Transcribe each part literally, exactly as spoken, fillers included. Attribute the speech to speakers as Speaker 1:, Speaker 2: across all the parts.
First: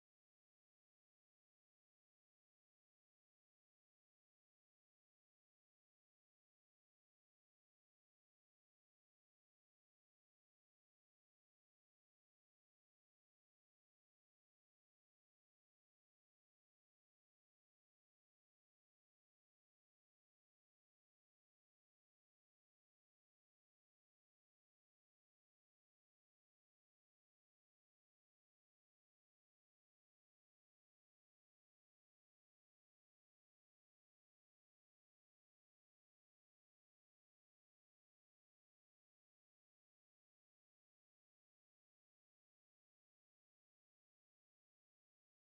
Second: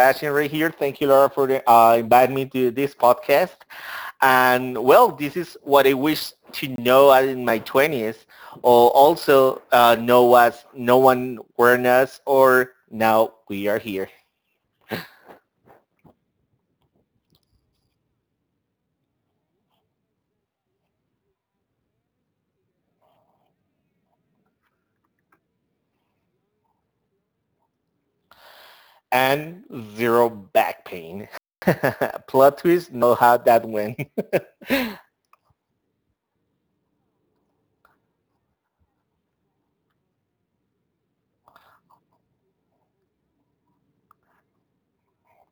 Speaker 1: Sebastian right here. Thank you, Laura, for the, uh, inviting me to this podcast. And well, this is what I wish to know in my twenties, or also uh, know as no one warned us, or now we are here. And zero back pain. Plot twist, know how that went.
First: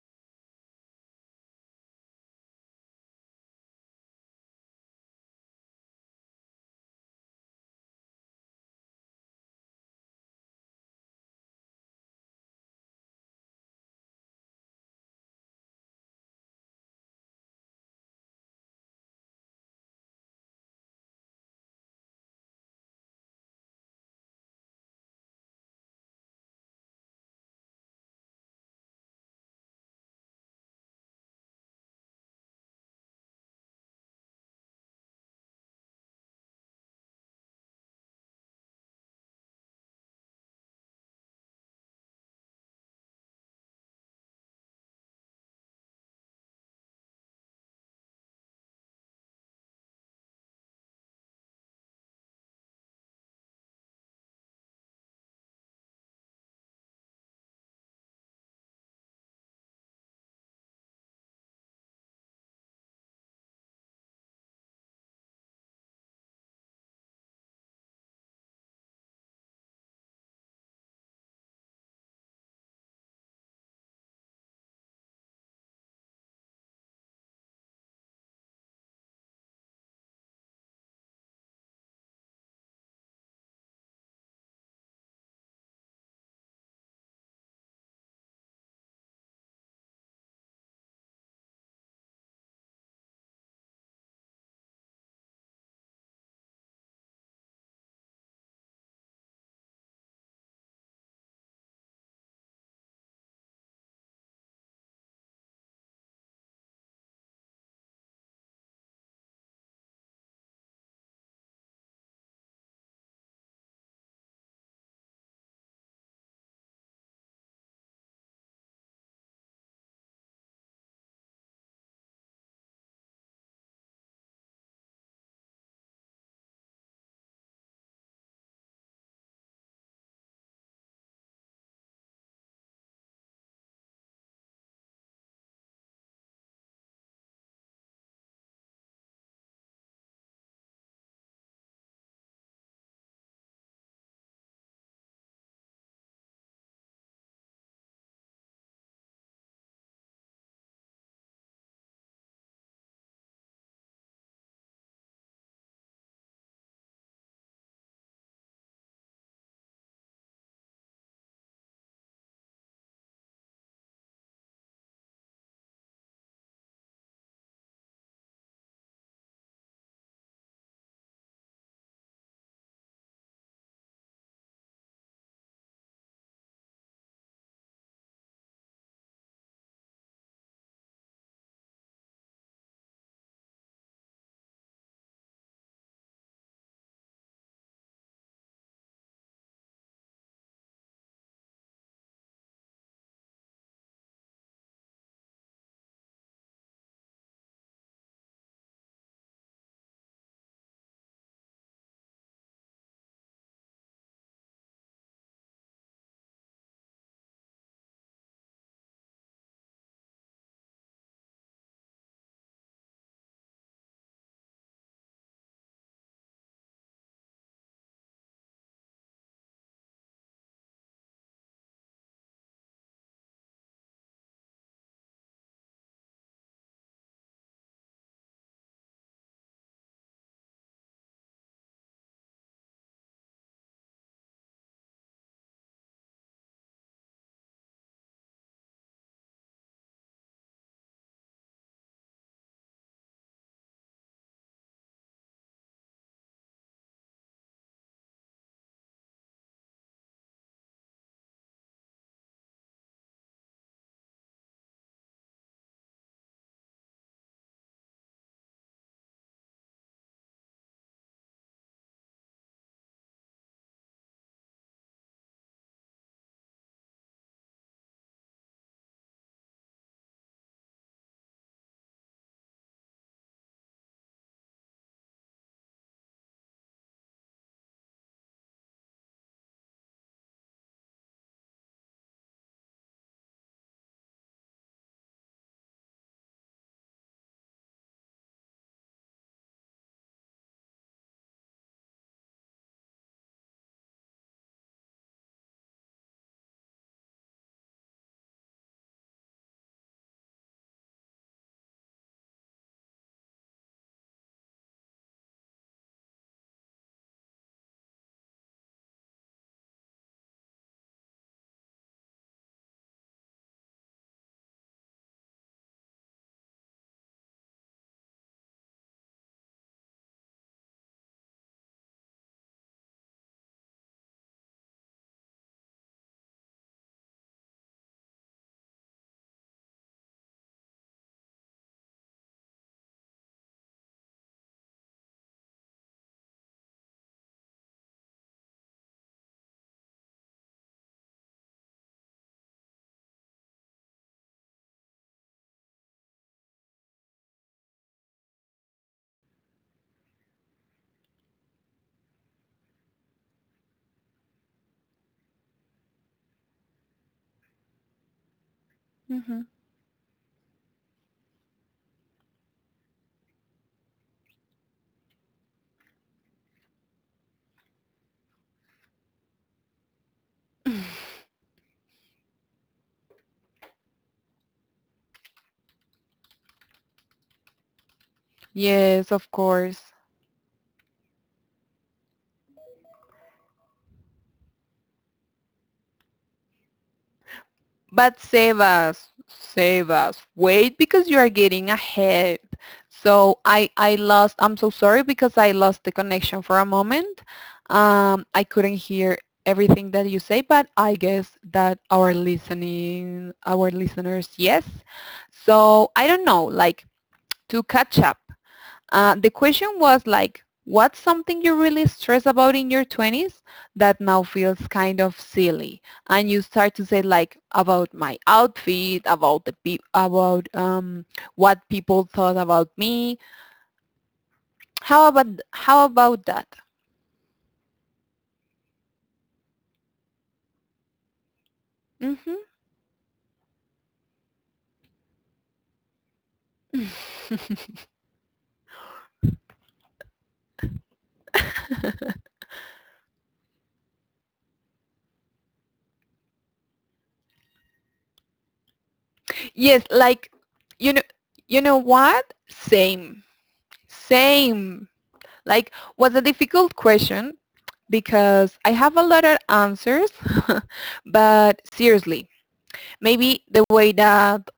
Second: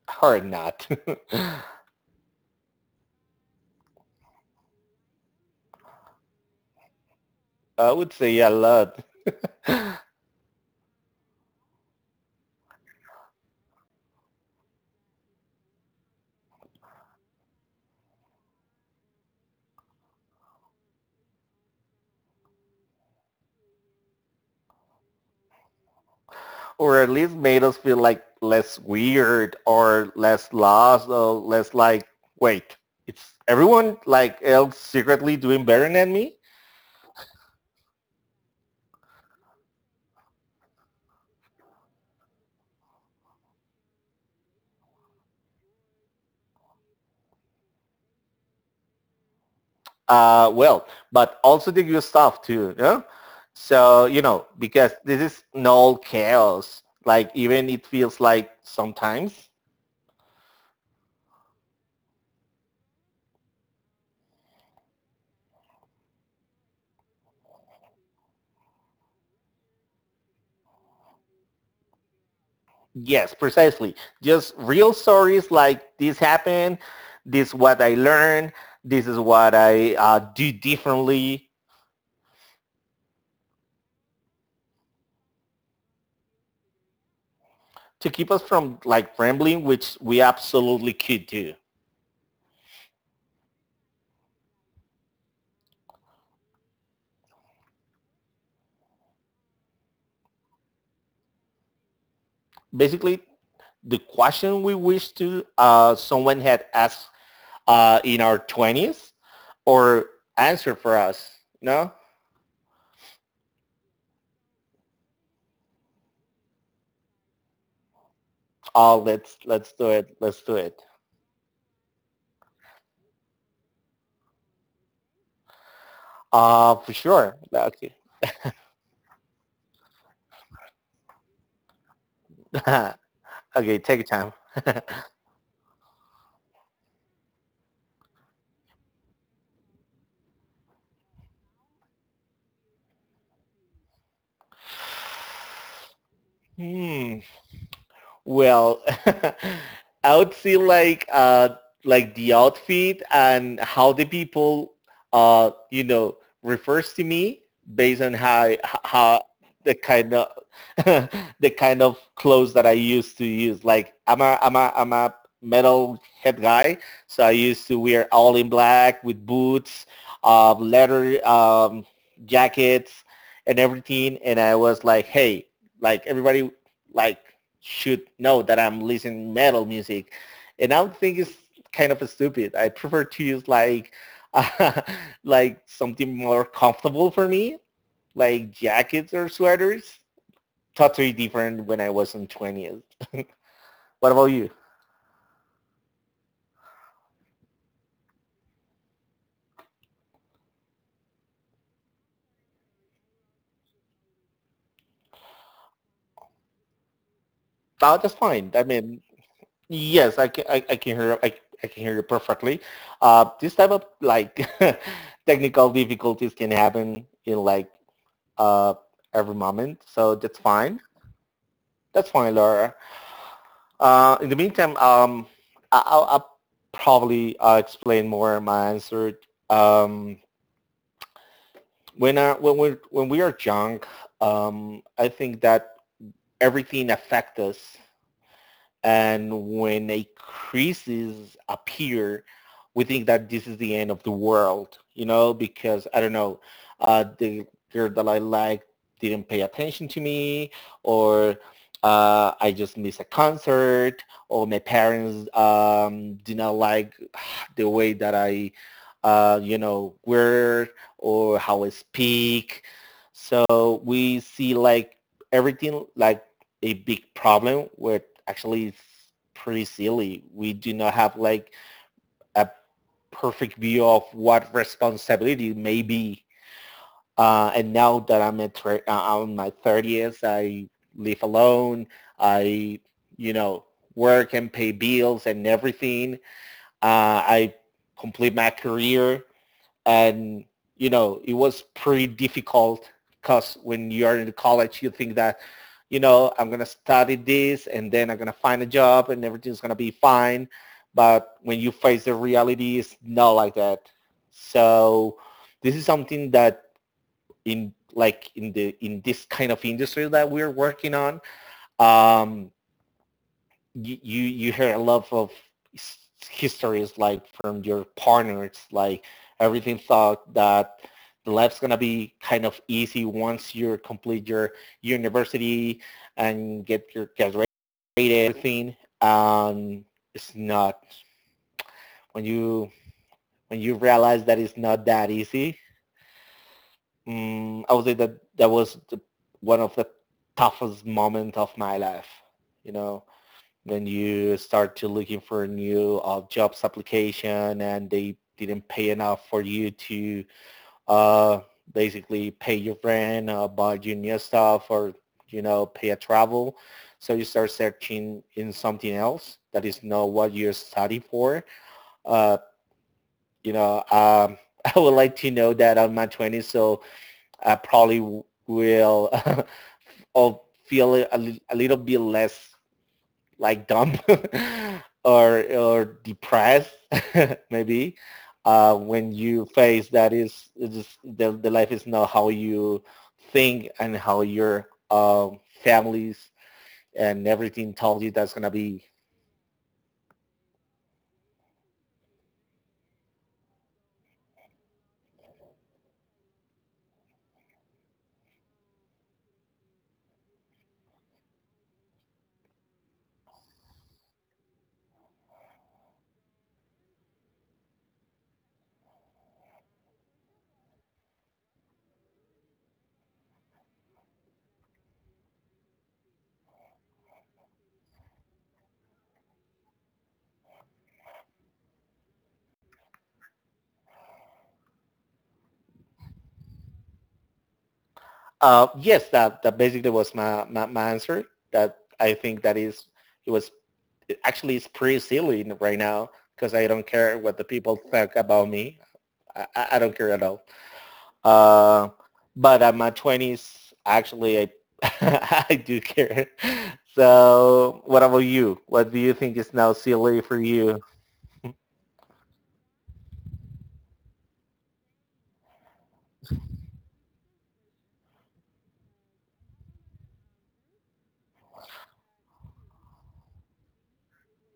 Speaker 1: Or not. I would say a lot. Or at least made us feel like less weird or less lost or less like wait, it's everyone like else secretly doing better than me. Uh well but also the good stuff too, yeah. So you know, because this is null chaos, like even it feels like sometimes. Yes, precisely. Just real stories, like this happened, this is what I learned, this is what I uh, do differently. To keep us from like rambling, which we absolutely could do. Basically, the question we wish to uh, someone had asked uh, in our twenties, or answer for us. No. Oh, let's let's do it. Let's do it. Uh, for sure. Okay. Okay, take your time. Hmm. Well, I would see like uh like the outfit and how the people uh you know refers to me based on how how the kind of the kind of clothes that I used to use. Like I'm a I'm a I'm a metal head guy, so I used to wear all in black with boots, uh, leather um, jackets, and everything. And I was like, hey, like everybody like should know that I'm listening metal music. And I would think it's kind of stupid. I prefer to use like uh, like something more comfortable for me, like jackets or sweaters. Totally different when I was in twenties. What about you? Oh, that's fine. I mean, yes, I can, I, I can hear I, I can hear you perfectly. Uh, this type of like technical difficulties can happen in like uh, every moment, so that's fine. That's fine, Laura. Uh, in the meantime, um, I- will I'll probably uh, explain more my answer. Um, when I, when we when we are young, um, I think that everything affects us, and when a crisis appears, we think that this is the end of the world, you know, because I don't know, uh, the girl that I like didn't pay attention to me, or uh, I just missed a concert, or my parents um, did not like the way that I, uh, you know, wear or how I speak. So we see like everything like a big problem where actually it's pretty silly. We do not have like a perfect view of what responsibility may be. Uh, and now that I'm at thir- uh, on my thirties, I live alone. I, you know, work and pay bills and everything. Uh, I complete my career, and you know it was pretty difficult because when you're in college you think that, you know, I'm going to study this and then I'm going to find a job and everything's going to be fine. But when you face the reality, it's not like that. So this is something that in like in the in this kind of industry that we're working on, um, you you, you hear a lot of histories like from your partners, like everything thought that the life's gonna be kind of easy once you complete your university and get your graduated everything. Um, it's not when you when you realize that it's not that easy. Mm, I would say that that was the, one of the toughest moments of my life. You know, then you start to looking for new uh, jobs application and they didn't pay enough for you to uh, basically pay your rent, uh, buy your new stuff, or you know pay a travel. So you start searching in something else
Speaker 2: Hmm.
Speaker 1: that is not what you're studying for. Uh, you know, um, I would like to know that on my twenties, so I probably will I'll feel a, a little bit less like dumb or or depressed maybe uh,
Speaker 2: Yes,
Speaker 1: when
Speaker 2: of
Speaker 1: you
Speaker 2: course.
Speaker 1: face that is just the, the life is not how you think and how your um, families and everything told you
Speaker 2: But
Speaker 1: that's gonna
Speaker 2: save
Speaker 1: be.
Speaker 2: us, save us. Wait, because you are getting ahead. So I, I lost, I'm so sorry because I lost the connection for a moment. Um, I couldn't hear everything that you say, but I guess that our listening, our listeners, yes. So I don't know, like to catch up. Uh, the question was like, what's something you really stress about in your twenties that now feels kind of silly? And you start to say like about my outfit, about the pe- about um, what people thought about me. How about how about that?
Speaker 1: Uh, yes, that that basically was my, my my answer. That I think
Speaker 2: Hmm.
Speaker 1: that is it was actually it's pretty silly right now because I don't care what the people think about me. I, I don't care at all. Uh, but at my twenties, actually, I, I do care. So what about you? What do you think is now
Speaker 2: Yes,
Speaker 1: silly
Speaker 2: like
Speaker 1: for you?
Speaker 2: you know, you know what? Same, same. Like, was a difficult question because I have a lot of answers, but seriously, maybe the way that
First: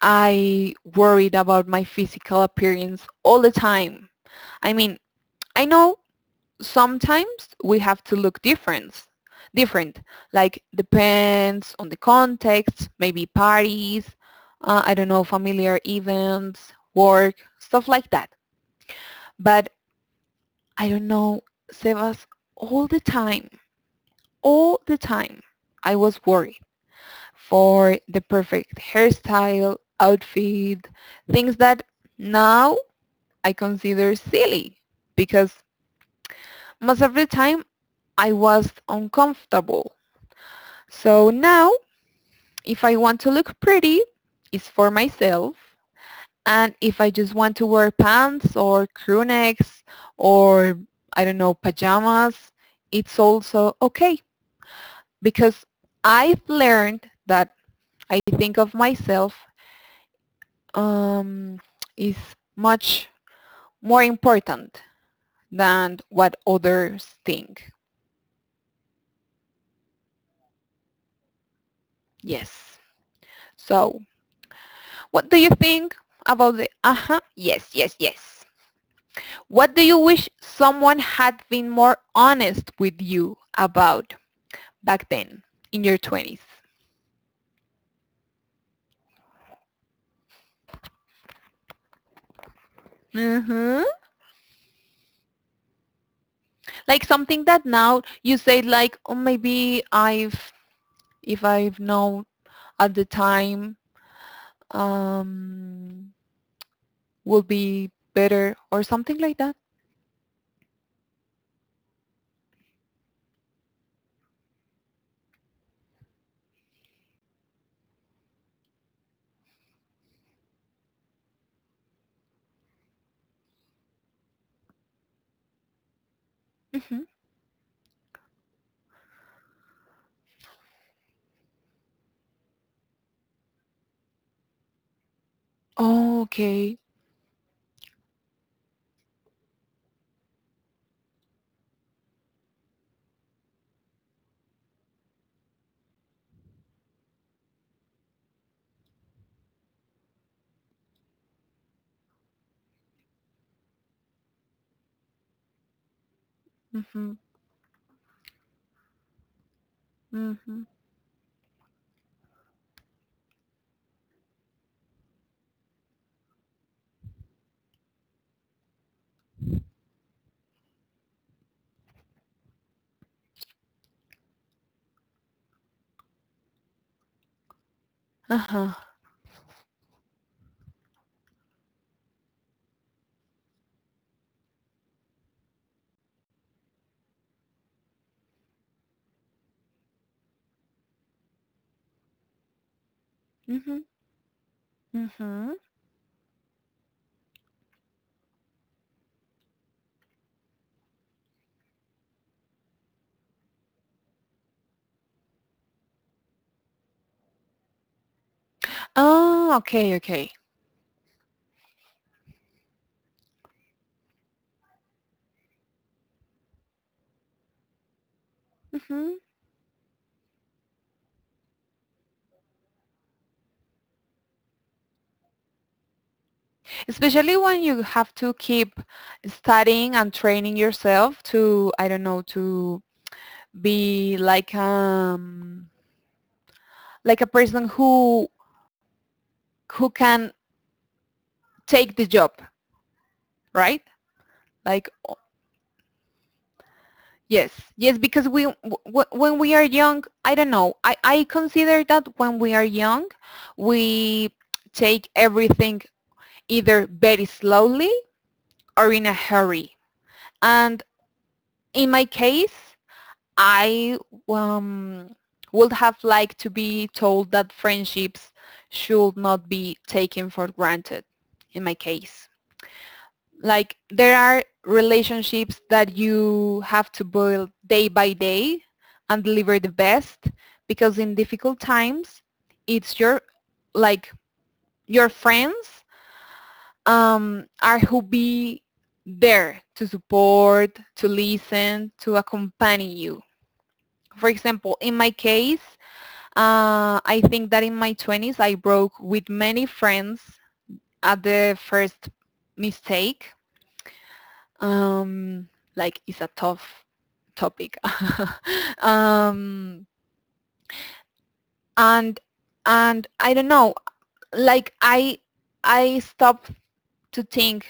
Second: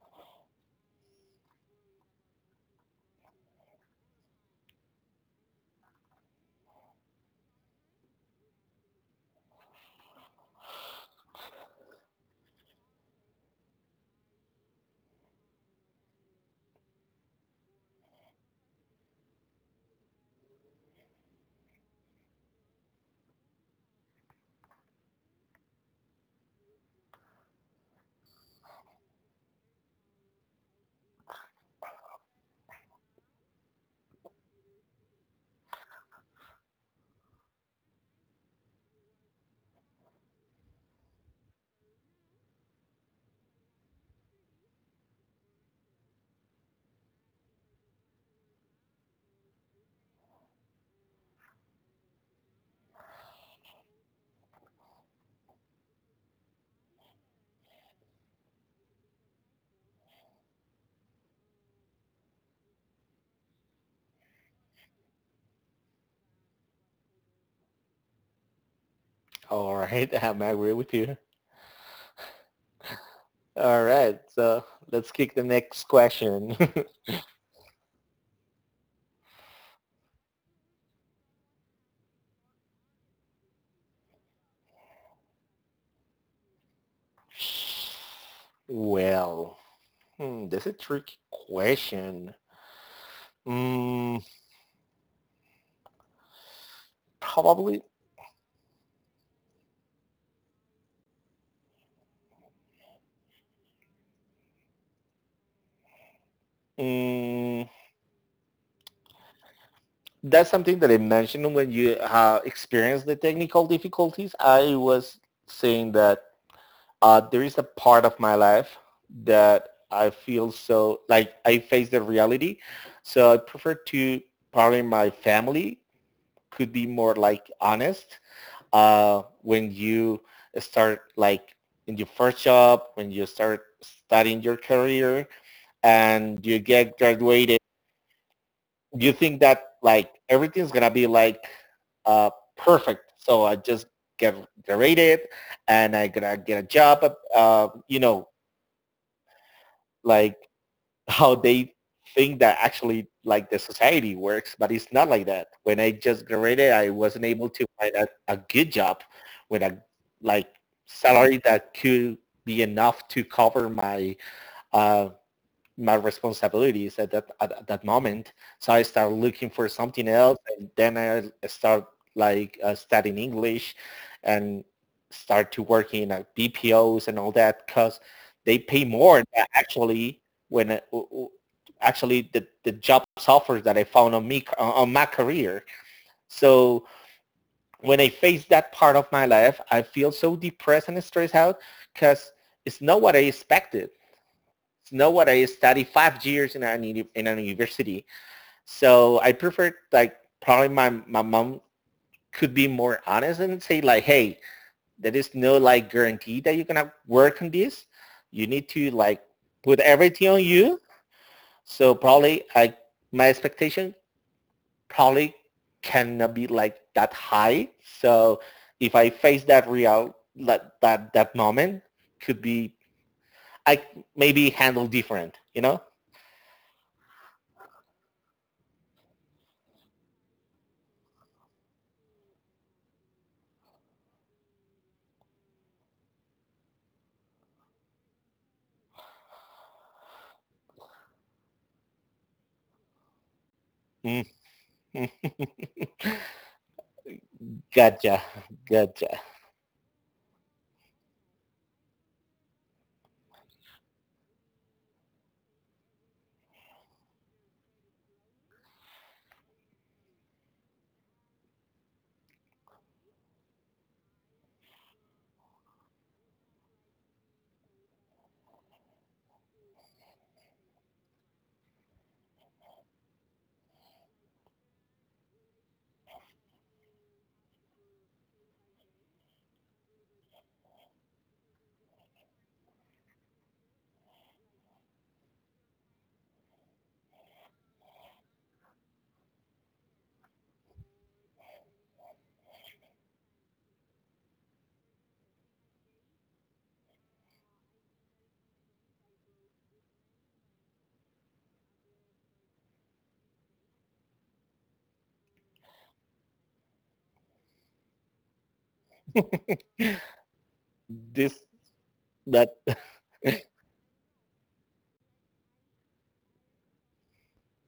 Speaker 2: I worried about my physical appearance all the time. I mean, I know sometimes we have to look different, different, like depends on the context, maybe parties, uh, I don't know, familiar events, work, stuff like that. But I don't know, Sebas, all the time, all the time, I was worried. for the perfect hairstyle, outfit, things that now I consider silly because most of the time I was uncomfortable. So now if I want to look pretty, it's for myself. And if I just want to wear pants or crew necks or, I don't know, pajamas, it's also okay because I've learned that I think of myself um, is much more important than what others think.
Speaker 1: All right, I'm agree with you.
Speaker 2: Yes.
Speaker 1: All
Speaker 2: So,
Speaker 1: right, so let's
Speaker 2: what
Speaker 1: kick
Speaker 2: do
Speaker 1: the
Speaker 2: you
Speaker 1: next
Speaker 2: think
Speaker 1: question.
Speaker 2: about the aha? Uh-huh. Yes, yes, yes. What do you wish someone had been more honest with you about back then in your twenties?
Speaker 1: Well, hmm, that's a tricky question.
Speaker 2: Hmm.
Speaker 1: Mm,
Speaker 2: Like something that
Speaker 1: probably.
Speaker 2: now you say like, oh, maybe I've, if I've known at the time, um, will
Speaker 1: Mm,
Speaker 2: be better or something like that.
Speaker 1: that's something that I mentioned when you uh, experienced the technical difficulties. I was saying that uh, there is a part of my life that I feel so like I face the reality. So I prefer to probably my family could be
Speaker 2: Mhm.
Speaker 1: more like honest uh, when you start like in your first job, when you start studying your career
Speaker 2: Oh,
Speaker 1: and you
Speaker 2: okay.
Speaker 1: get graduated. You think that like everything's gonna be like uh, perfect. So I just get graduated and I gonna get a job. Uh, you know, like how they think that actually like the society works, but it's not like that. When I just graduated, I
Speaker 2: Mhm,
Speaker 1: wasn't able to find a, a good job with a like
Speaker 2: mhm.
Speaker 1: salary that could be enough to cover my uh, my responsibilities at that at, at that moment. So I started looking for something else, and then I start like uh, studying English, and start to working at B P Os and all that because they
Speaker 2: Uh-huh.
Speaker 1: pay more actually when uh, actually the, the job offers that I found on me on my career. So when I face that part of my life, I feel so depressed and stressed out because it's not what I
Speaker 2: Mhm,
Speaker 1: expected know what I
Speaker 2: mhm.
Speaker 1: study five years in an in an university. So I prefer like probably my my mom could be more honest and say like, hey, there is no like guarantee that you're gonna work on this. You need to like
Speaker 2: Oh,
Speaker 1: put
Speaker 2: okay,
Speaker 1: everything
Speaker 2: okay.
Speaker 1: on you. So probably I my expectation probably cannot be like that high. So if I
Speaker 2: Mhm.
Speaker 1: face that real that that, that moment could be I maybe handle different, you know?
Speaker 2: Especially when you have to keep studying and training yourself to, I don't know, to be like um like a person who who can take the job, right?
Speaker 1: Mm-hmm.
Speaker 2: Like, yes, yes,
Speaker 1: Gotcha,
Speaker 2: because we w-
Speaker 1: gotcha.
Speaker 2: when we are young, I don't know. I, I consider that when we are young, we take everything either very slowly or in a hurry. And in my case, I um, would have liked to be told that friendships should not be taken for granted in my case. Like, there are relationships that you have to build day by day and deliver the best, because in difficult times it's your like your friends um, are who be there to support, to listen, to accompany you. For example, in my case, uh, I think that in my twenties I broke with many friends at the first mistake. Um, like, it's a tough topic. um,
Speaker 1: This
Speaker 2: and
Speaker 1: that
Speaker 2: and I don't know, like I I stop to think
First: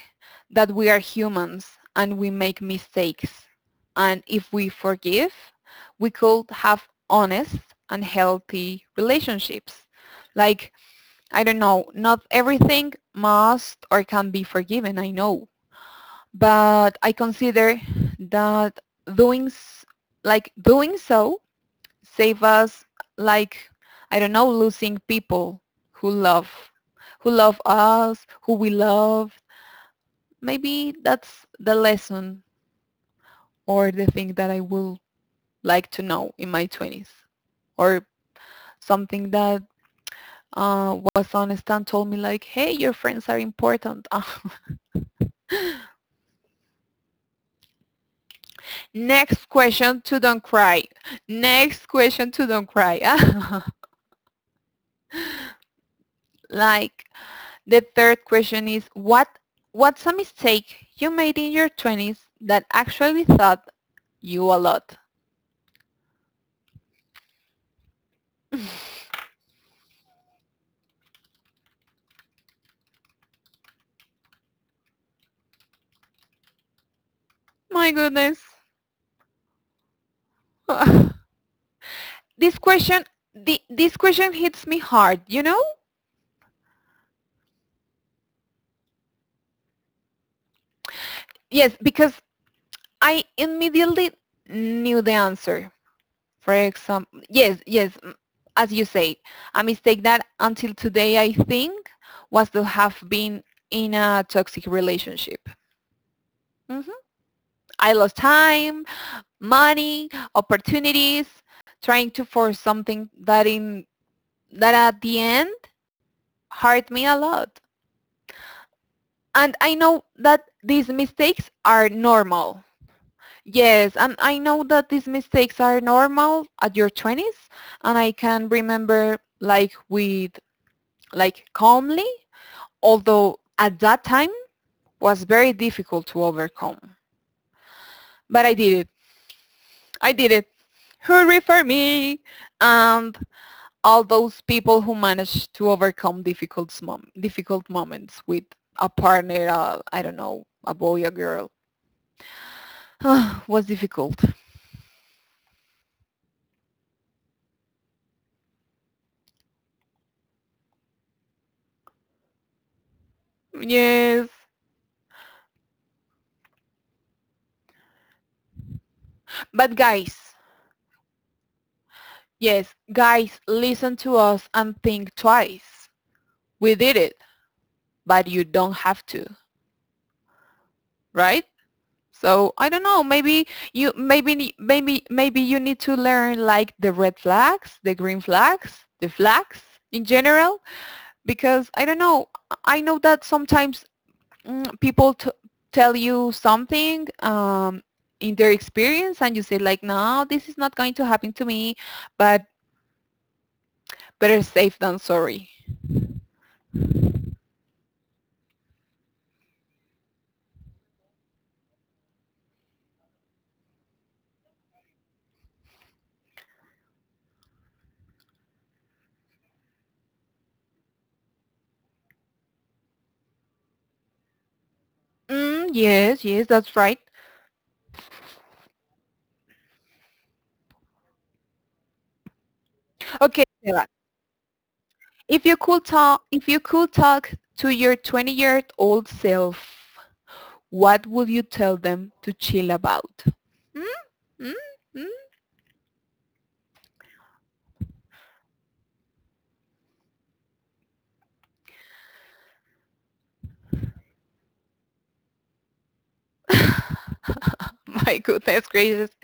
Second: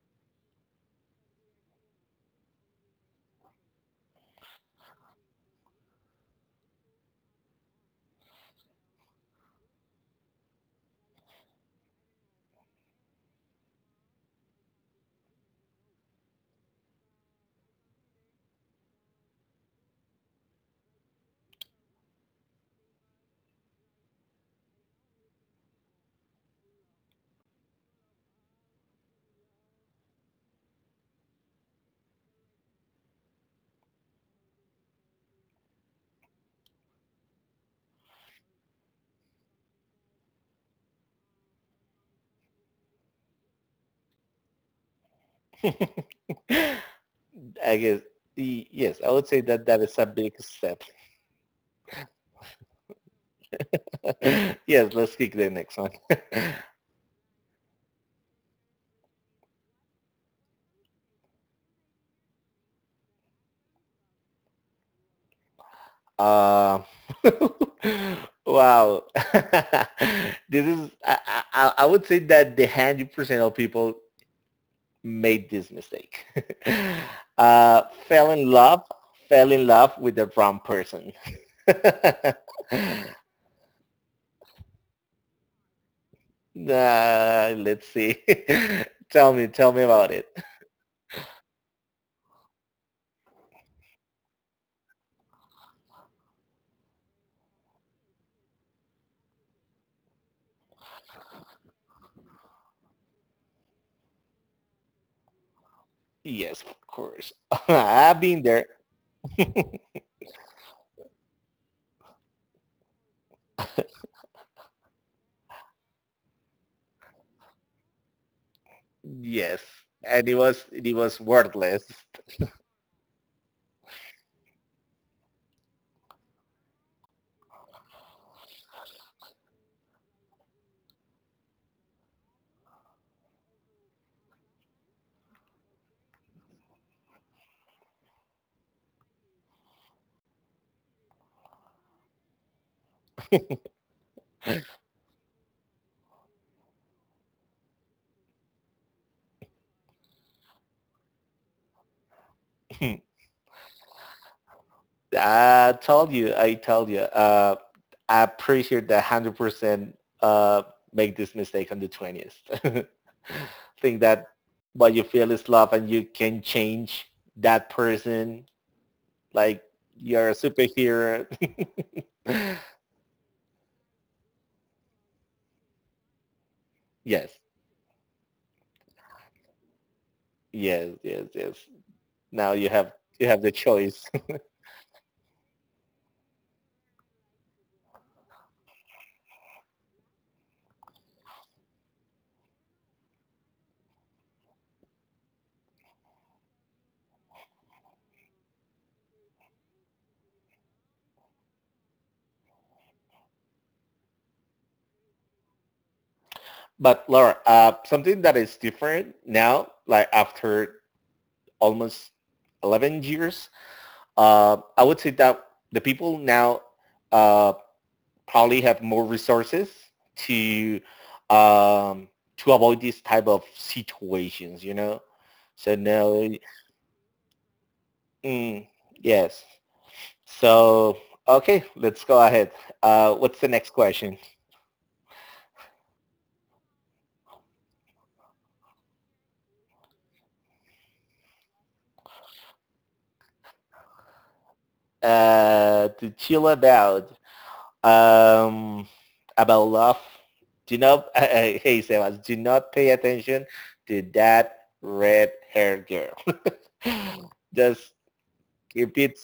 Speaker 2: that we are humans and we make mistakes. And if we forgive, we could have honest and healthy relationships. Like, I don't know, not everything must or can be forgiven, I know. But I consider that doing like doing so save us, like, I don't know, losing people who love who love us, who we love. Maybe that's the lesson or the thing that I will like to know in my twenties, or something that uh, was honest and told me like, hey, your friends are important.
Speaker 1: I guess y- yes, I would say
Speaker 2: Next
Speaker 1: that that is
Speaker 2: question
Speaker 1: a
Speaker 2: to
Speaker 1: big
Speaker 2: don't
Speaker 1: step.
Speaker 2: cry. Next question to don't cry.
Speaker 1: Yes, let's kick the next one.
Speaker 2: Like, the third question is what what's a mistake you made in your twenties that actually taught you a lot?
Speaker 1: uh, wow, this is I, I I would say that the one hundred percent of people made this mistake. Uh,
Speaker 2: My
Speaker 1: fell
Speaker 2: goodness.
Speaker 1: in love, fell in love with the wrong person.
Speaker 2: this question the, this question hits me hard, you know?
Speaker 1: Uh, let's see. Tell me, tell me about it.
Speaker 2: Yes, because I immediately knew the answer. For example, yes, yes, as you say, a mistake that until today I think was to have been in a toxic relationship.
Speaker 1: Yes, of
Speaker 2: Hmm.
Speaker 1: course.
Speaker 2: I lost
Speaker 1: I've been there.
Speaker 2: time, money, opportunities, trying to force something that in that at the end hurt me a lot. And
Speaker 1: Yes,
Speaker 2: I know
Speaker 1: and it
Speaker 2: that
Speaker 1: was
Speaker 2: these
Speaker 1: it was
Speaker 2: mistakes
Speaker 1: worthless.
Speaker 2: are normal. Yes, and I know that these mistakes are normal at your twenties, and I can remember, like, with like calmly, although at that time was very difficult to overcome. But I did it. I did it. Hooray for me! And all those people who manage to overcome difficult mom- difficult moments with a partner, uh, I don't know, a boy, a girl, was difficult.
Speaker 1: I told you, I told you. Uh, I'm pretty sure that hundred percent uh make this mistake on the twentieth. Think
Speaker 2: Yes,
Speaker 1: that what you feel is love, and you can change that person. Like
Speaker 2: but
Speaker 1: you're
Speaker 2: guys,
Speaker 1: a superhero.
Speaker 2: yes, guys, listen to us and think twice. We did it,
Speaker 1: yes,
Speaker 2: but you don't have to,
Speaker 1: yes, yes,
Speaker 2: right?
Speaker 1: yes. Now
Speaker 2: So
Speaker 1: you
Speaker 2: I don't
Speaker 1: have
Speaker 2: know.
Speaker 1: you have
Speaker 2: Maybe
Speaker 1: the
Speaker 2: you,
Speaker 1: choice.
Speaker 2: maybe, maybe, maybe you need to learn, like, the red flags, the green flags, the flags in general, because I don't know. I know that sometimes mm, people t- tell you something, um, in their experience, and you say like, no, this is not going to happen to me, but better safe than sorry.
Speaker 1: But Laura, uh, something that is different now, like after almost eleven years, uh, I would say that the people now uh, probably have more resources to um, to avoid these type of situations. You know,
Speaker 2: Mm,
Speaker 1: so
Speaker 2: yes,
Speaker 1: no,
Speaker 2: yes, that's right.
Speaker 1: mm, yes. So okay, let's go ahead. Uh, what's
Speaker 2: Okay,
Speaker 1: the next
Speaker 2: Seba,
Speaker 1: question?
Speaker 2: if you could talk, if you could talk to your twenty year old self, what would you tell them to chill about? Mm? Mm?
Speaker 1: Uh, to chill about um, about love. Do not, uh, uh, hey Sebas, do not pay attention to that red-haired girl. Just
Speaker 2: Mm? My goodness
Speaker 1: keep
Speaker 2: gracious.
Speaker 1: it,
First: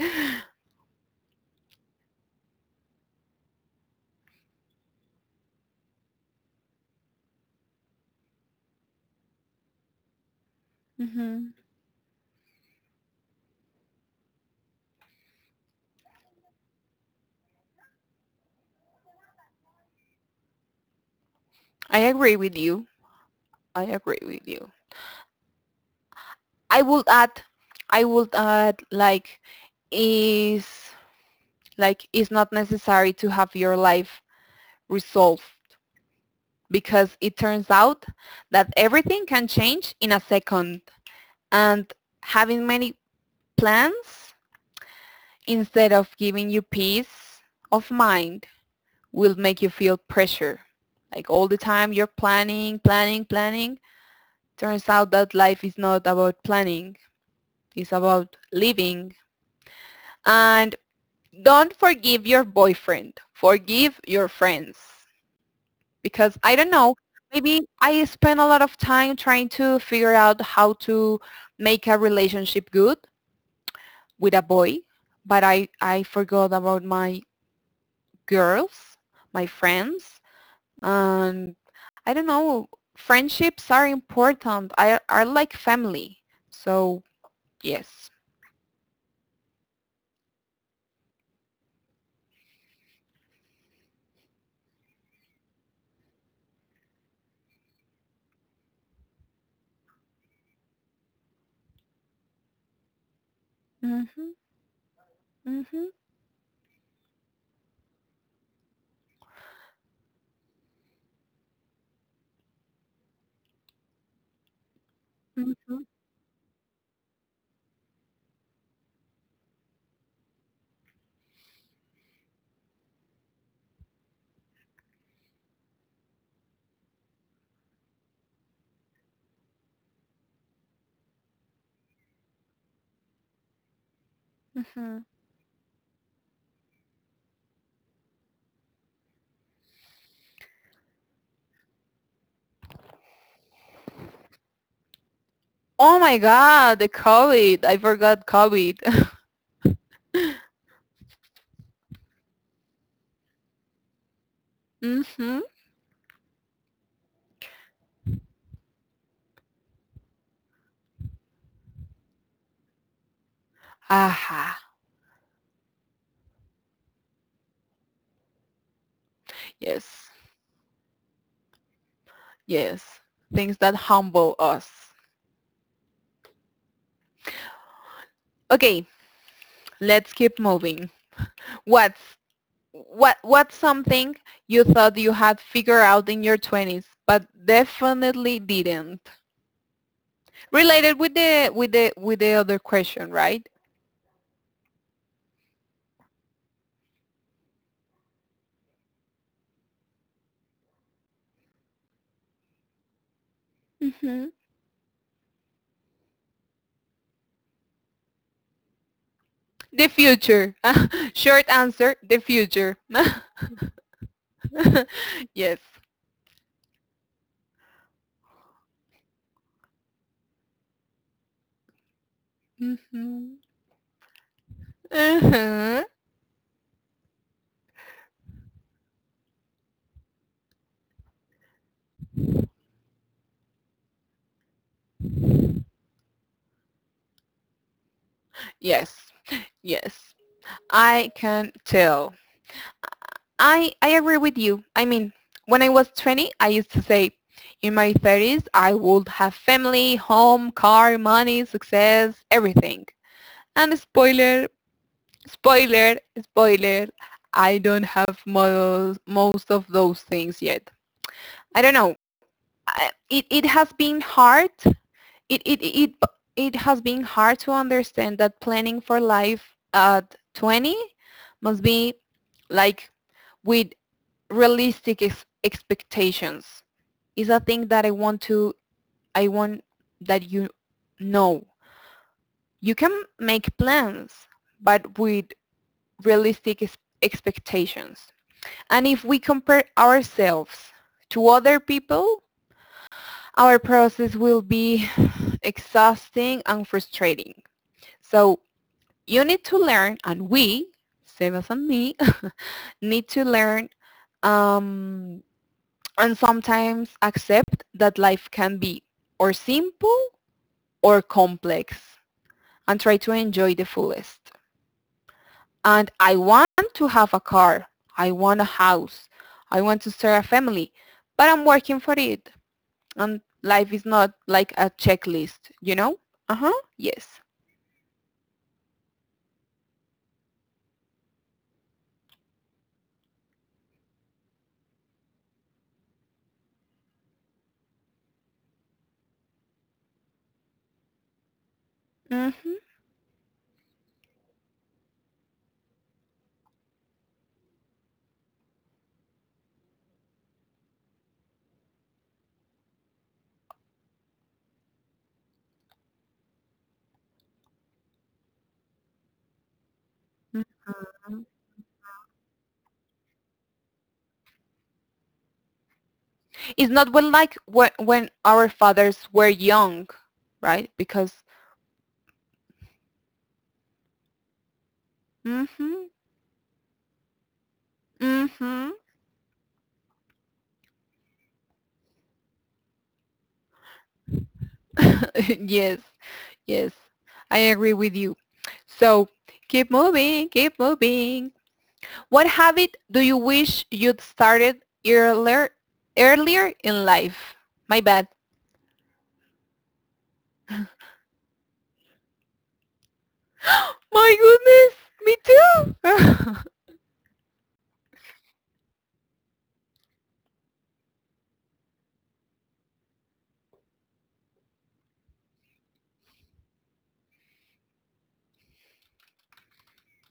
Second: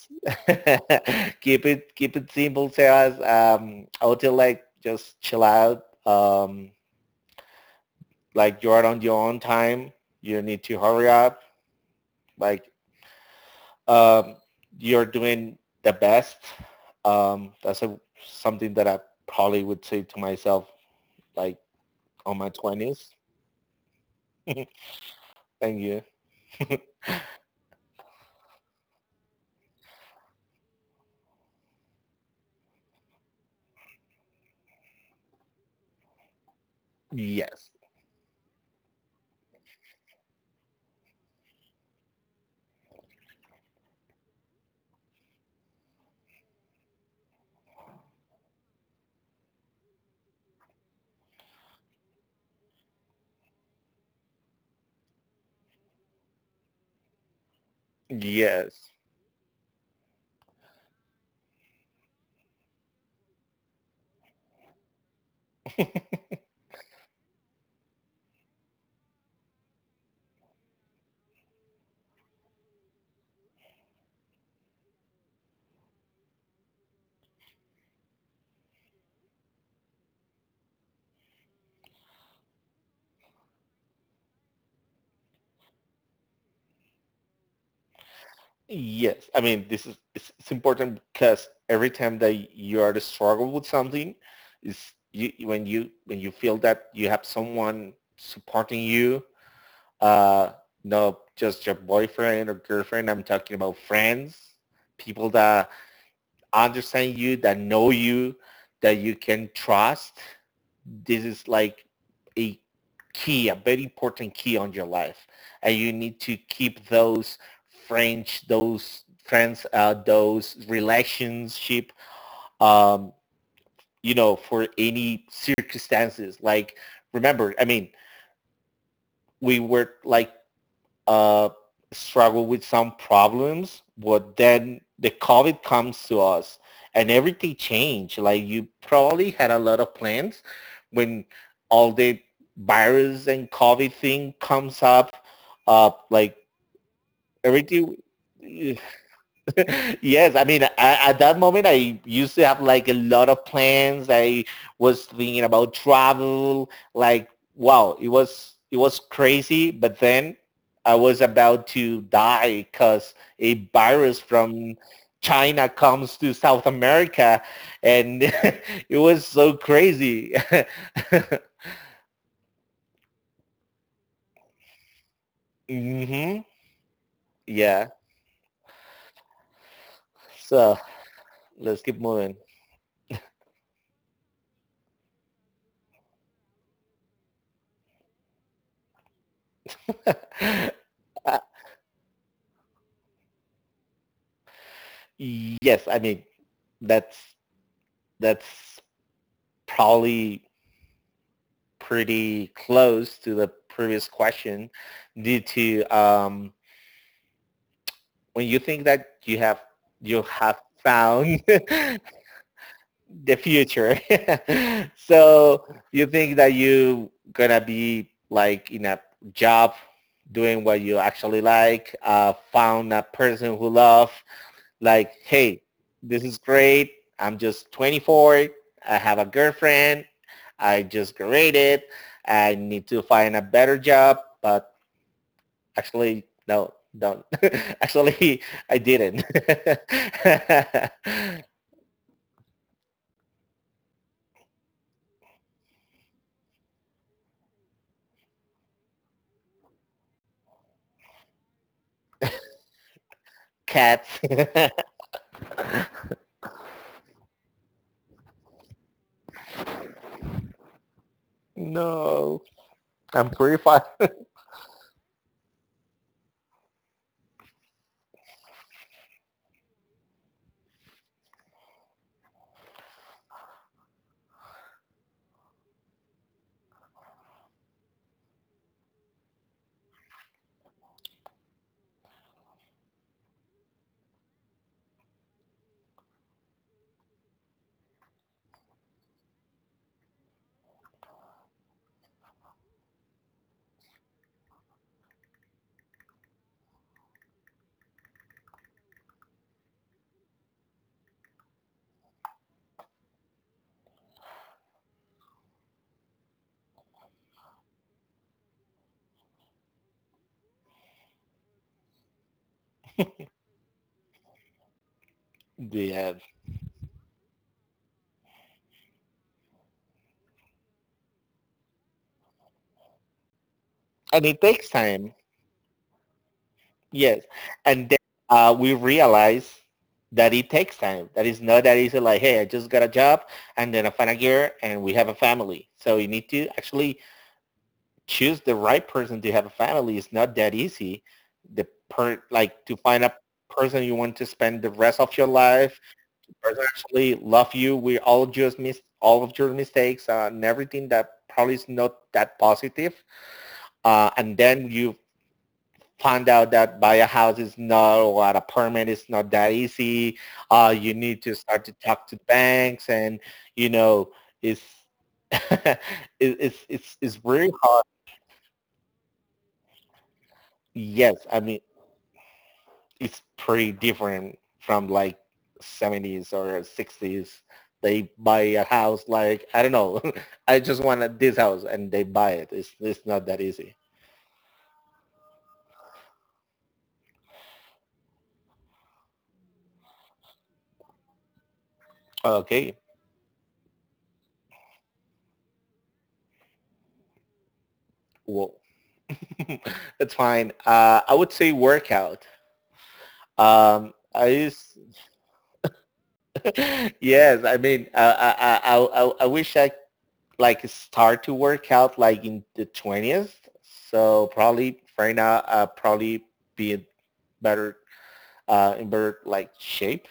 Speaker 1: keep it, keep it simple, Sebas. Um, I would say like just chill out. Um, like you're on your own time. You need to hurry up.
Speaker 2: Hmm.
Speaker 1: Like um, you're doing the best. Um, that's a, something that I probably would say to myself. Like
Speaker 2: I agree
Speaker 1: on my
Speaker 2: with you.
Speaker 1: twenties.
Speaker 2: I agree with
Speaker 1: Thank
Speaker 2: you.
Speaker 1: you.
Speaker 2: I would add, I would add like, is like it's not necessary to have your life resolved, because it turns
Speaker 1: Yes.
Speaker 2: out that everything can change in a second, and having many plans instead of giving you peace of mind will make you feel pressure, like all the time you're planning, planning, planning. Turns out that life is not about planning, it's about
Speaker 1: Yes.
Speaker 2: living. And don't forgive your boyfriend. Forgive your friends. Because I don't know, maybe I spend a lot of time trying to figure out how to make a relationship good with a boy, but I, I forgot about my girls, my friends, and I don't know, friendships are important. I are like family. So yes.
Speaker 1: Yes. I mean, this is it's, it's important because every time that you are to struggle with something, is you when you when you feel that you have someone supporting you. Uh, no, just your boyfriend or girlfriend. I'm talking about
Speaker 2: Mm-hmm,
Speaker 1: friends, people that
Speaker 2: mm-hmm,
Speaker 1: understand you, that know you, that you can trust. This is like a key, a very important key on your life, and
Speaker 2: mm-hmm,
Speaker 1: you need to keep those French, those friends, uh, those relationship, um, you know, for any circumstances. Like, remember, I mean, we were like uh, struggle with some problems, but then
Speaker 2: mm-hmm.
Speaker 1: the COVID comes to us and everything changed. Like you probably had a lot of plans when all the virus and COVID thing comes up, uh,
Speaker 2: Oh my
Speaker 1: like
Speaker 2: God, the COVID! I
Speaker 1: everything,
Speaker 2: forgot
Speaker 1: eh,
Speaker 2: COVID.
Speaker 1: yes, I mean, I, at that moment, I used to have like a lot of plans. I was
Speaker 2: Mm-hmm.
Speaker 1: thinking about travel. Like, wow, it was it was crazy. But then I was about to die because a virus
Speaker 2: Aha.
Speaker 1: from China comes to South America, and it was so
Speaker 2: Yes.
Speaker 1: crazy.
Speaker 2: Yes. Things that humble us.
Speaker 1: hmm Yeah.
Speaker 2: Okay, let's keep
Speaker 1: So
Speaker 2: moving.
Speaker 1: let's keep
Speaker 2: What's
Speaker 1: moving.
Speaker 2: what what's something you thought you had figured out in your twenties but definitely didn't, related with
Speaker 1: Uh,
Speaker 2: the with the with the other question, right?
Speaker 1: yes, I mean, that's that's probably pretty close to the previous
Speaker 2: Mm-hmm.
Speaker 1: question due to um, when you think that you have
Speaker 2: The
Speaker 1: you
Speaker 2: future.
Speaker 1: have found
Speaker 2: Short answer, the future.
Speaker 1: the future
Speaker 2: Yes.
Speaker 1: so you think that you gonna be like in a job doing what you actually like, uh, found a
Speaker 2: Hmm.
Speaker 1: person who love like, hey,
Speaker 2: Uh-huh.
Speaker 1: this is great. I'm just twenty-four. I have a girlfriend. I just graduated. I need to find a better job. But actually, no, don't. Actually, I
Speaker 2: Yes,
Speaker 1: didn't.
Speaker 2: yes, I can tell. I I agree with you. I mean, when I was twenty, I used to say, in my thirties, I would have family, home, car, money, success, everything. And
Speaker 1: Cats.
Speaker 2: spoiler, spoiler, spoiler, I don't have most most of those things yet. I don't know.
Speaker 1: No,
Speaker 2: It
Speaker 1: I'm
Speaker 2: it
Speaker 1: pretty
Speaker 2: has
Speaker 1: far.
Speaker 2: been hard. It it it it has been hard to understand that planning for life at twenty must be like with realistic ex- expectations, is a thing that I want to I want that you know. You can make plans, but with realistic ex- expectations. And if we compare ourselves to other people, our process will be exhausting and frustrating. So you need to learn, and we, Sebas and me, need to learn, um, and sometimes accept that life can be or simple or complex and try to enjoy the fullest. And
Speaker 1: Yeah.
Speaker 2: I want to have a car. I want a house. I want to start a family. But I'm working for it. And life is not
Speaker 1: And it
Speaker 2: like
Speaker 1: takes
Speaker 2: a
Speaker 1: time.
Speaker 2: checklist, you know? Uh-huh. Yes.
Speaker 1: Yes, and then uh, we realize that it takes time. That it's not that easy. Like, hey, I just got a job, and then I find a girl, and we have a family. So you need to actually choose the right person to have a family. It's not that easy. The per
Speaker 2: Mm-hmm.
Speaker 1: like to find a person you want to spend the rest of your life. Person actually love you. We all just miss all of your mistakes uh, and everything that probably is not that positive. Uh, and then you found out that buy a house is not or a permit is not that easy. Uh, you need
Speaker 2: Mhm.
Speaker 1: to start to talk to banks, and you know, it's it, it's
Speaker 2: It's not
Speaker 1: it's
Speaker 2: well
Speaker 1: it's
Speaker 2: like
Speaker 1: very
Speaker 2: when,
Speaker 1: hard.
Speaker 2: when our fathers were young, right? Because
Speaker 1: Yes, I mean it's pretty different from like
Speaker 2: Mhm,
Speaker 1: seventies or sixties. They buy a
Speaker 2: mhm.
Speaker 1: house like I don't know. I just want this house, and they buy it. It's it's not that easy.
Speaker 2: Yes, yes, I agree with you. So, keep moving, keep moving. What
Speaker 1: Okay,
Speaker 2: habit do you wish you'd started earlier, earlier in life? My bad.
Speaker 1: well, that's fine. Uh, I would say workout. Um,
Speaker 2: My
Speaker 1: I used,
Speaker 2: goodness, me too.
Speaker 1: yes, I mean, I, I, I, I- I wish I like start to work out like in the twentieth. So probably right now, I'll probably be in better, uh, in better like shape.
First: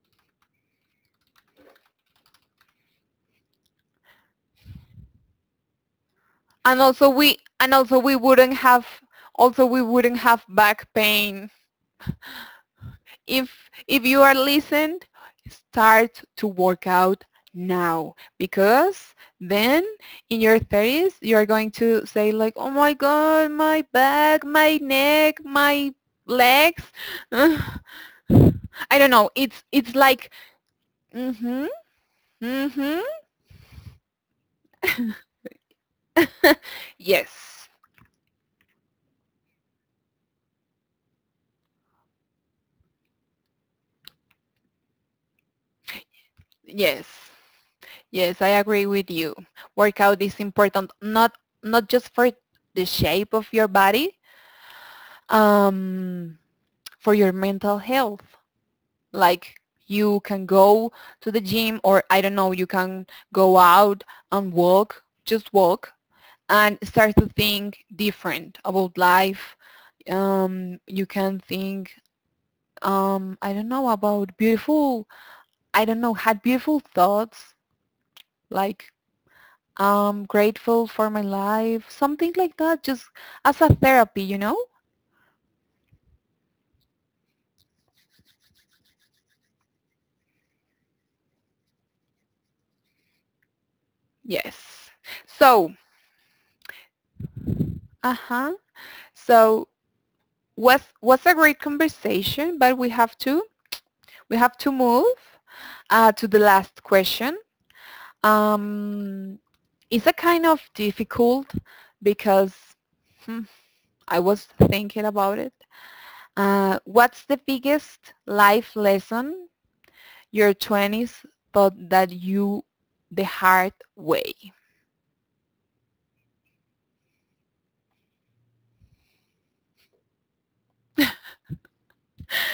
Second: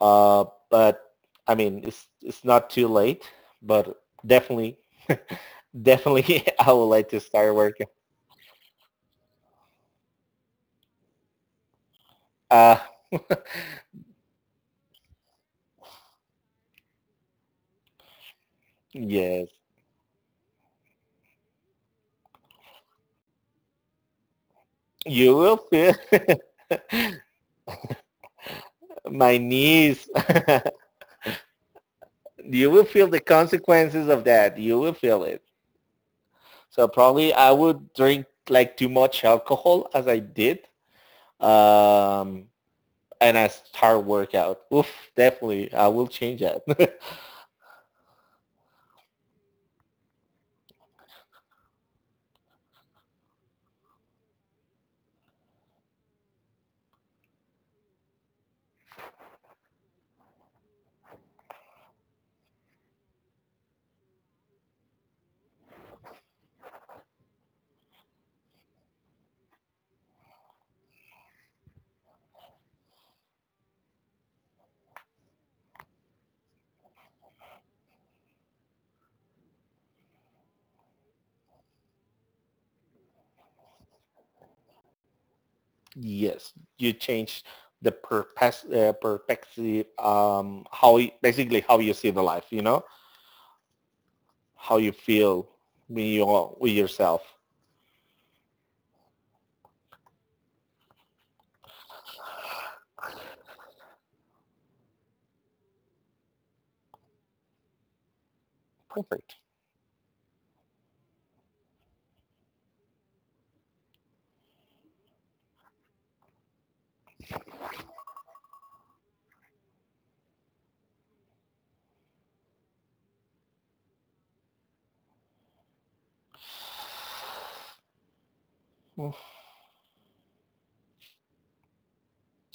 Speaker 1: Uh, but I mean, it's, it's not too late, but definitely, definitely I
Speaker 2: and
Speaker 1: would like
Speaker 2: also
Speaker 1: to
Speaker 2: we
Speaker 1: start
Speaker 2: and
Speaker 1: working.
Speaker 2: also we wouldn't have also we wouldn't have back pain.
Speaker 1: Uh,
Speaker 2: if if you are listened, start to work out now, because
Speaker 1: yes,
Speaker 2: then in your thirties you're going to say like, oh my God, my back, my
Speaker 1: you
Speaker 2: neck,
Speaker 1: will
Speaker 2: my
Speaker 1: feel
Speaker 2: legs. Ugh." I don't know,
Speaker 1: my
Speaker 2: it's it's
Speaker 1: knees.
Speaker 2: like. Mhm.
Speaker 1: You will
Speaker 2: Mhm.
Speaker 1: feel the consequences of that. You will feel it. So probably I
Speaker 2: Yes,
Speaker 1: would drink like too much alcohol as I did. Um, and I start workout. Oof, definitely. I will change that.
Speaker 2: yes, yes, I agree with you. Workout is important, not not just for the shape of your body, um for your mental health, like you can go to the gym, or I don't know, you can go out and walk, just walk, and start to think different about life. Um, you can think, um, I don't know, about beautiful, I don't know, had beautiful thoughts, like, I'm grateful for my life, something like that, just as a therapy, you know?
Speaker 1: Yes, you change the perpes- uh, perspective, um, how y- basically how you see the life, you know, how you
Speaker 2: Yes.
Speaker 1: feel
Speaker 2: So,
Speaker 1: when you are with yourself.
Speaker 2: uh-huh. So, was was a great conversation, but we have to we have to move uh, to the last question.
Speaker 1: Perfect.
Speaker 2: Um, it's a kind of difficult because, hmm, I was thinking about it. Uh, what's the biggest life lesson your twenties taught that you the hard way?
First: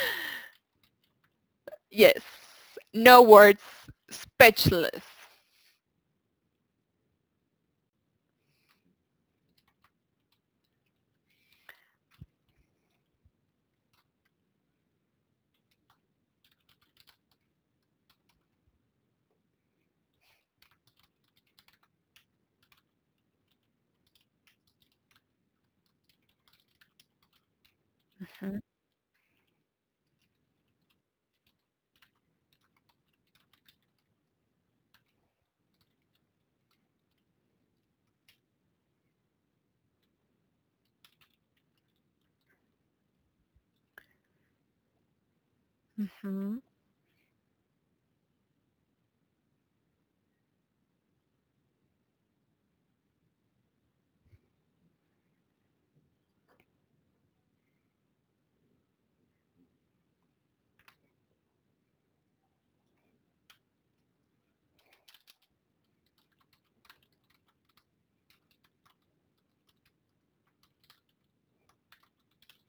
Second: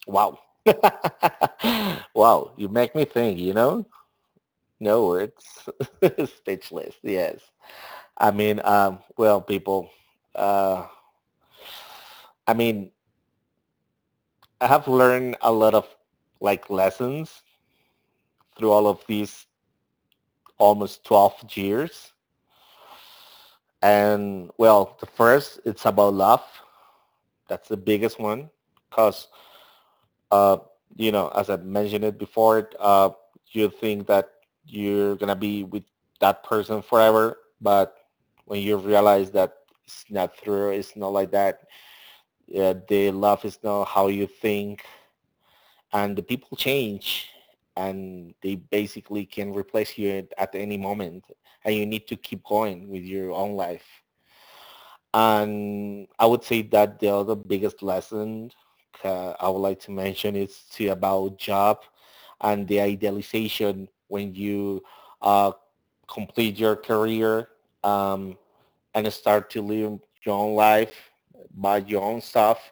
Speaker 1: Wow.
Speaker 2: Yes,
Speaker 1: Wow, you make me
Speaker 2: no
Speaker 1: think, you
Speaker 2: words,
Speaker 1: know?
Speaker 2: speechless.
Speaker 1: No, it's speechless. Yes. I mean, um, well, people, uh, I mean, I have learned a lot of like lessons through all of these almost twelve years. And well, the first, it's about love. That's the biggest one.
Speaker 2: Mhm,
Speaker 1: Cause, uh, you know, as I mentioned it before, uh, you think that you're going to be with that person forever. But when you realize that it's not true, it's not like that, yeah, their love is not how you think, and the people
Speaker 2: mhm,
Speaker 1: change, and they basically can replace you at, at any moment, and you need to keep going with your own life. And I would say that the other biggest lesson uh, I would like to mention is to about job and the idealization when you uh, complete your career, um, and start to live your own life by your own stuff,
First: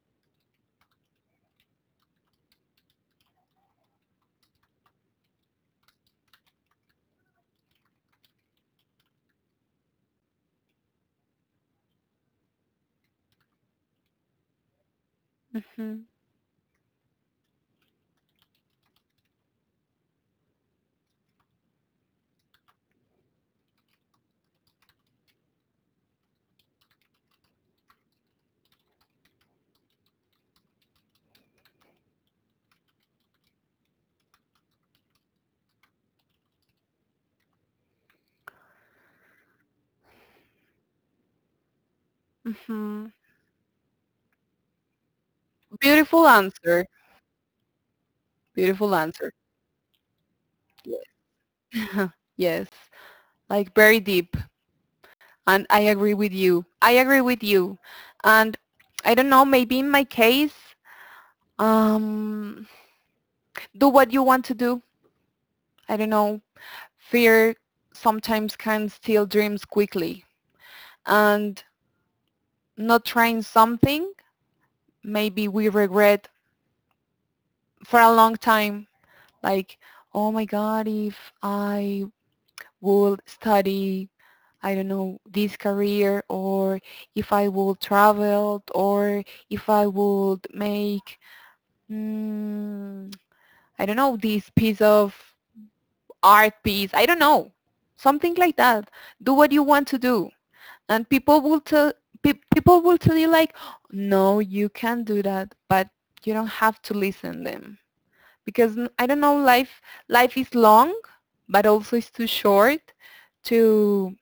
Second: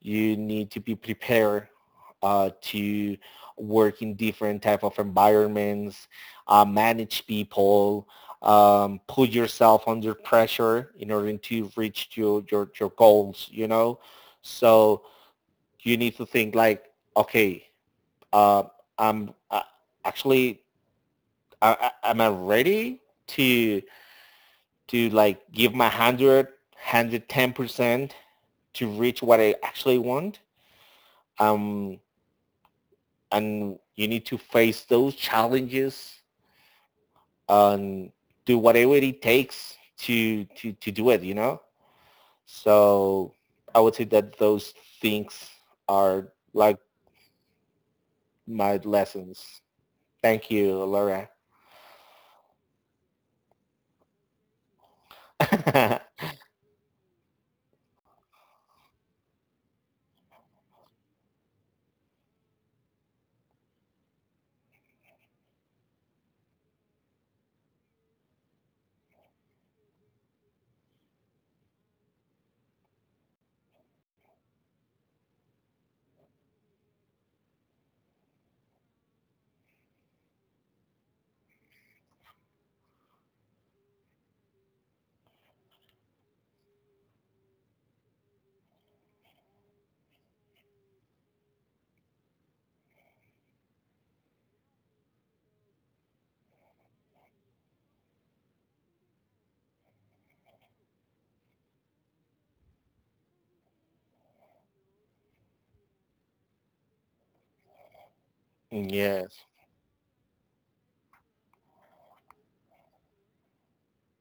Speaker 1: you need to be prepared uh, to work in different type of environments, uh, manage people, um, put yourself under pressure in order to reach your, your, your goals, you know? So you
Speaker 2: mhm,
Speaker 1: need to think like, okay, uh, I'm uh, actually, I, I- am I ready to to like give my one hundred percent to reach what I actually want. Um, and you need to face those challenges and do whatever it takes to, to, to do it, you know?
Speaker 2: mhm.
Speaker 1: So I would say that those things are
Speaker 2: Beautiful
Speaker 1: like
Speaker 2: answer.
Speaker 1: my
Speaker 2: Beautiful answer.
Speaker 1: lessons. Thank you, Laura.
Speaker 2: Yes. Yes, like, very deep. And I agree with you. I agree with you. And I don't know, maybe in my case, um, do what you want to do. I don't know. Fear sometimes can steal dreams quickly. And not trying something, maybe we regret for a long time. Like, oh my God, if I would study, I don't know, this career, or if I would travel, or if I would make, mm, I don't know, this piece of art piece, I don't know, something like that. Do what you want to do, and people will tell pe- people will tell you like, no, you can't do that, but you don't have to listen to them, because I I don't know,
Speaker 1: Yes,
Speaker 2: life life is long, but also it's too short to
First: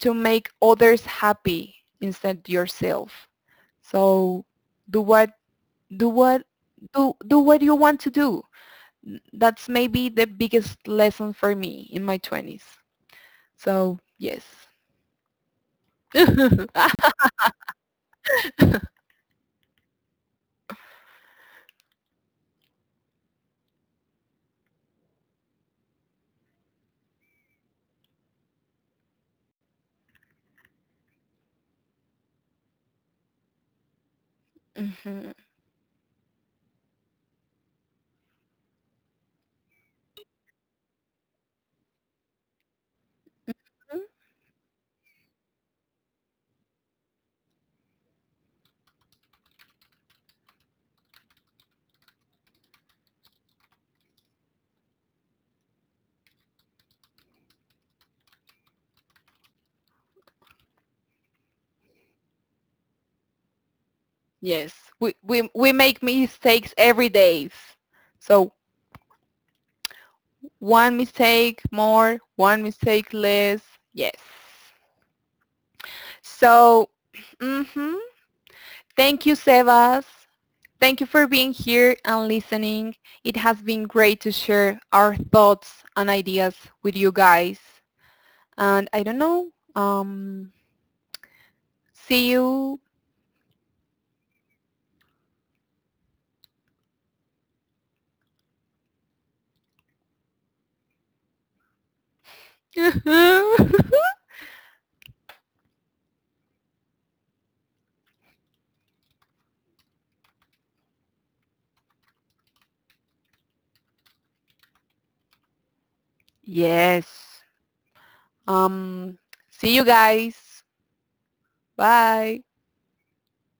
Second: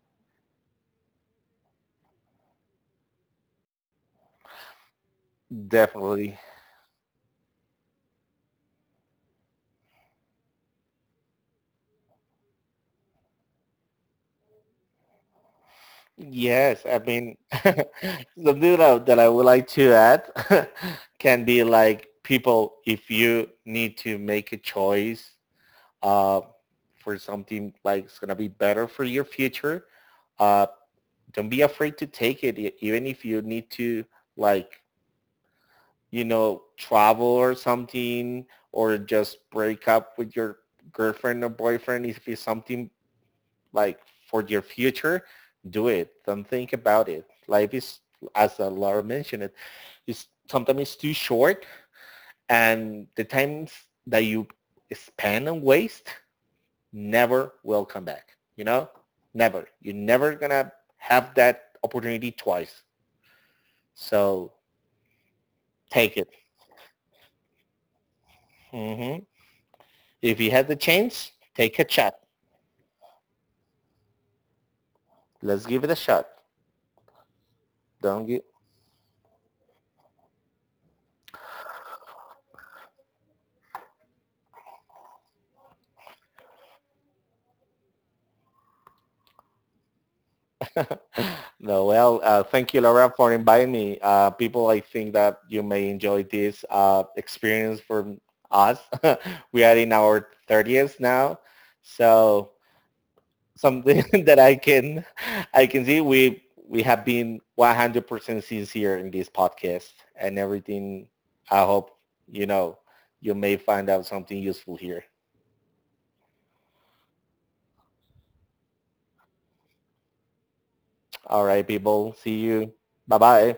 Speaker 2: to make others happy instead yourself. So do what do
Speaker 1: definitely.
Speaker 2: what do do what you want to do. That's maybe the biggest lesson for me in my twenties. So, yes.
Speaker 1: Yes, I mean, something that I, that I would like to add can be like people, if you need to make a choice uh, for something like it's going to be better for your future, uh, don't be afraid to take it, e- even if you need to like,
Speaker 2: Mhm.
Speaker 1: you know, travel or something, or just break up with your girlfriend or boyfriend if it's something like for your future, do it. Don't think about it. Life is, as uh, Laura mentioned it, is sometimes it's too short, and the times that you spend and waste never will come back. You know, never. You're never gonna have that opportunity twice. So
Speaker 2: Yes, we, we, we make
Speaker 1: take it.
Speaker 2: mistakes every day. So,
Speaker 1: Hmm. If you have the
Speaker 2: one
Speaker 1: chance,
Speaker 2: mistake
Speaker 1: take a shot.
Speaker 2: more, one mistake less. Yes.
Speaker 1: Let's give it a shot.
Speaker 2: So, mhm.
Speaker 1: Don't give,
Speaker 2: Thank you, Sebas. Thank you for being here and listening. It has been great to share our thoughts and ideas with you guys. And I don't know. um,
Speaker 1: no, well,
Speaker 2: See
Speaker 1: uh, thank
Speaker 2: you.
Speaker 1: you, Laura, for inviting me. Uh, people, I think that you may enjoy this uh, experience from us. We are in our thirtieth now, so something that I can, I can see we we have been one hundred percent sincere in this podcast and everything. I hope you know you may find out something useful here.
Speaker 2: Yes. Um See you guys.
Speaker 1: All right, people, see
Speaker 2: Bye.
Speaker 1: you. Bye bye.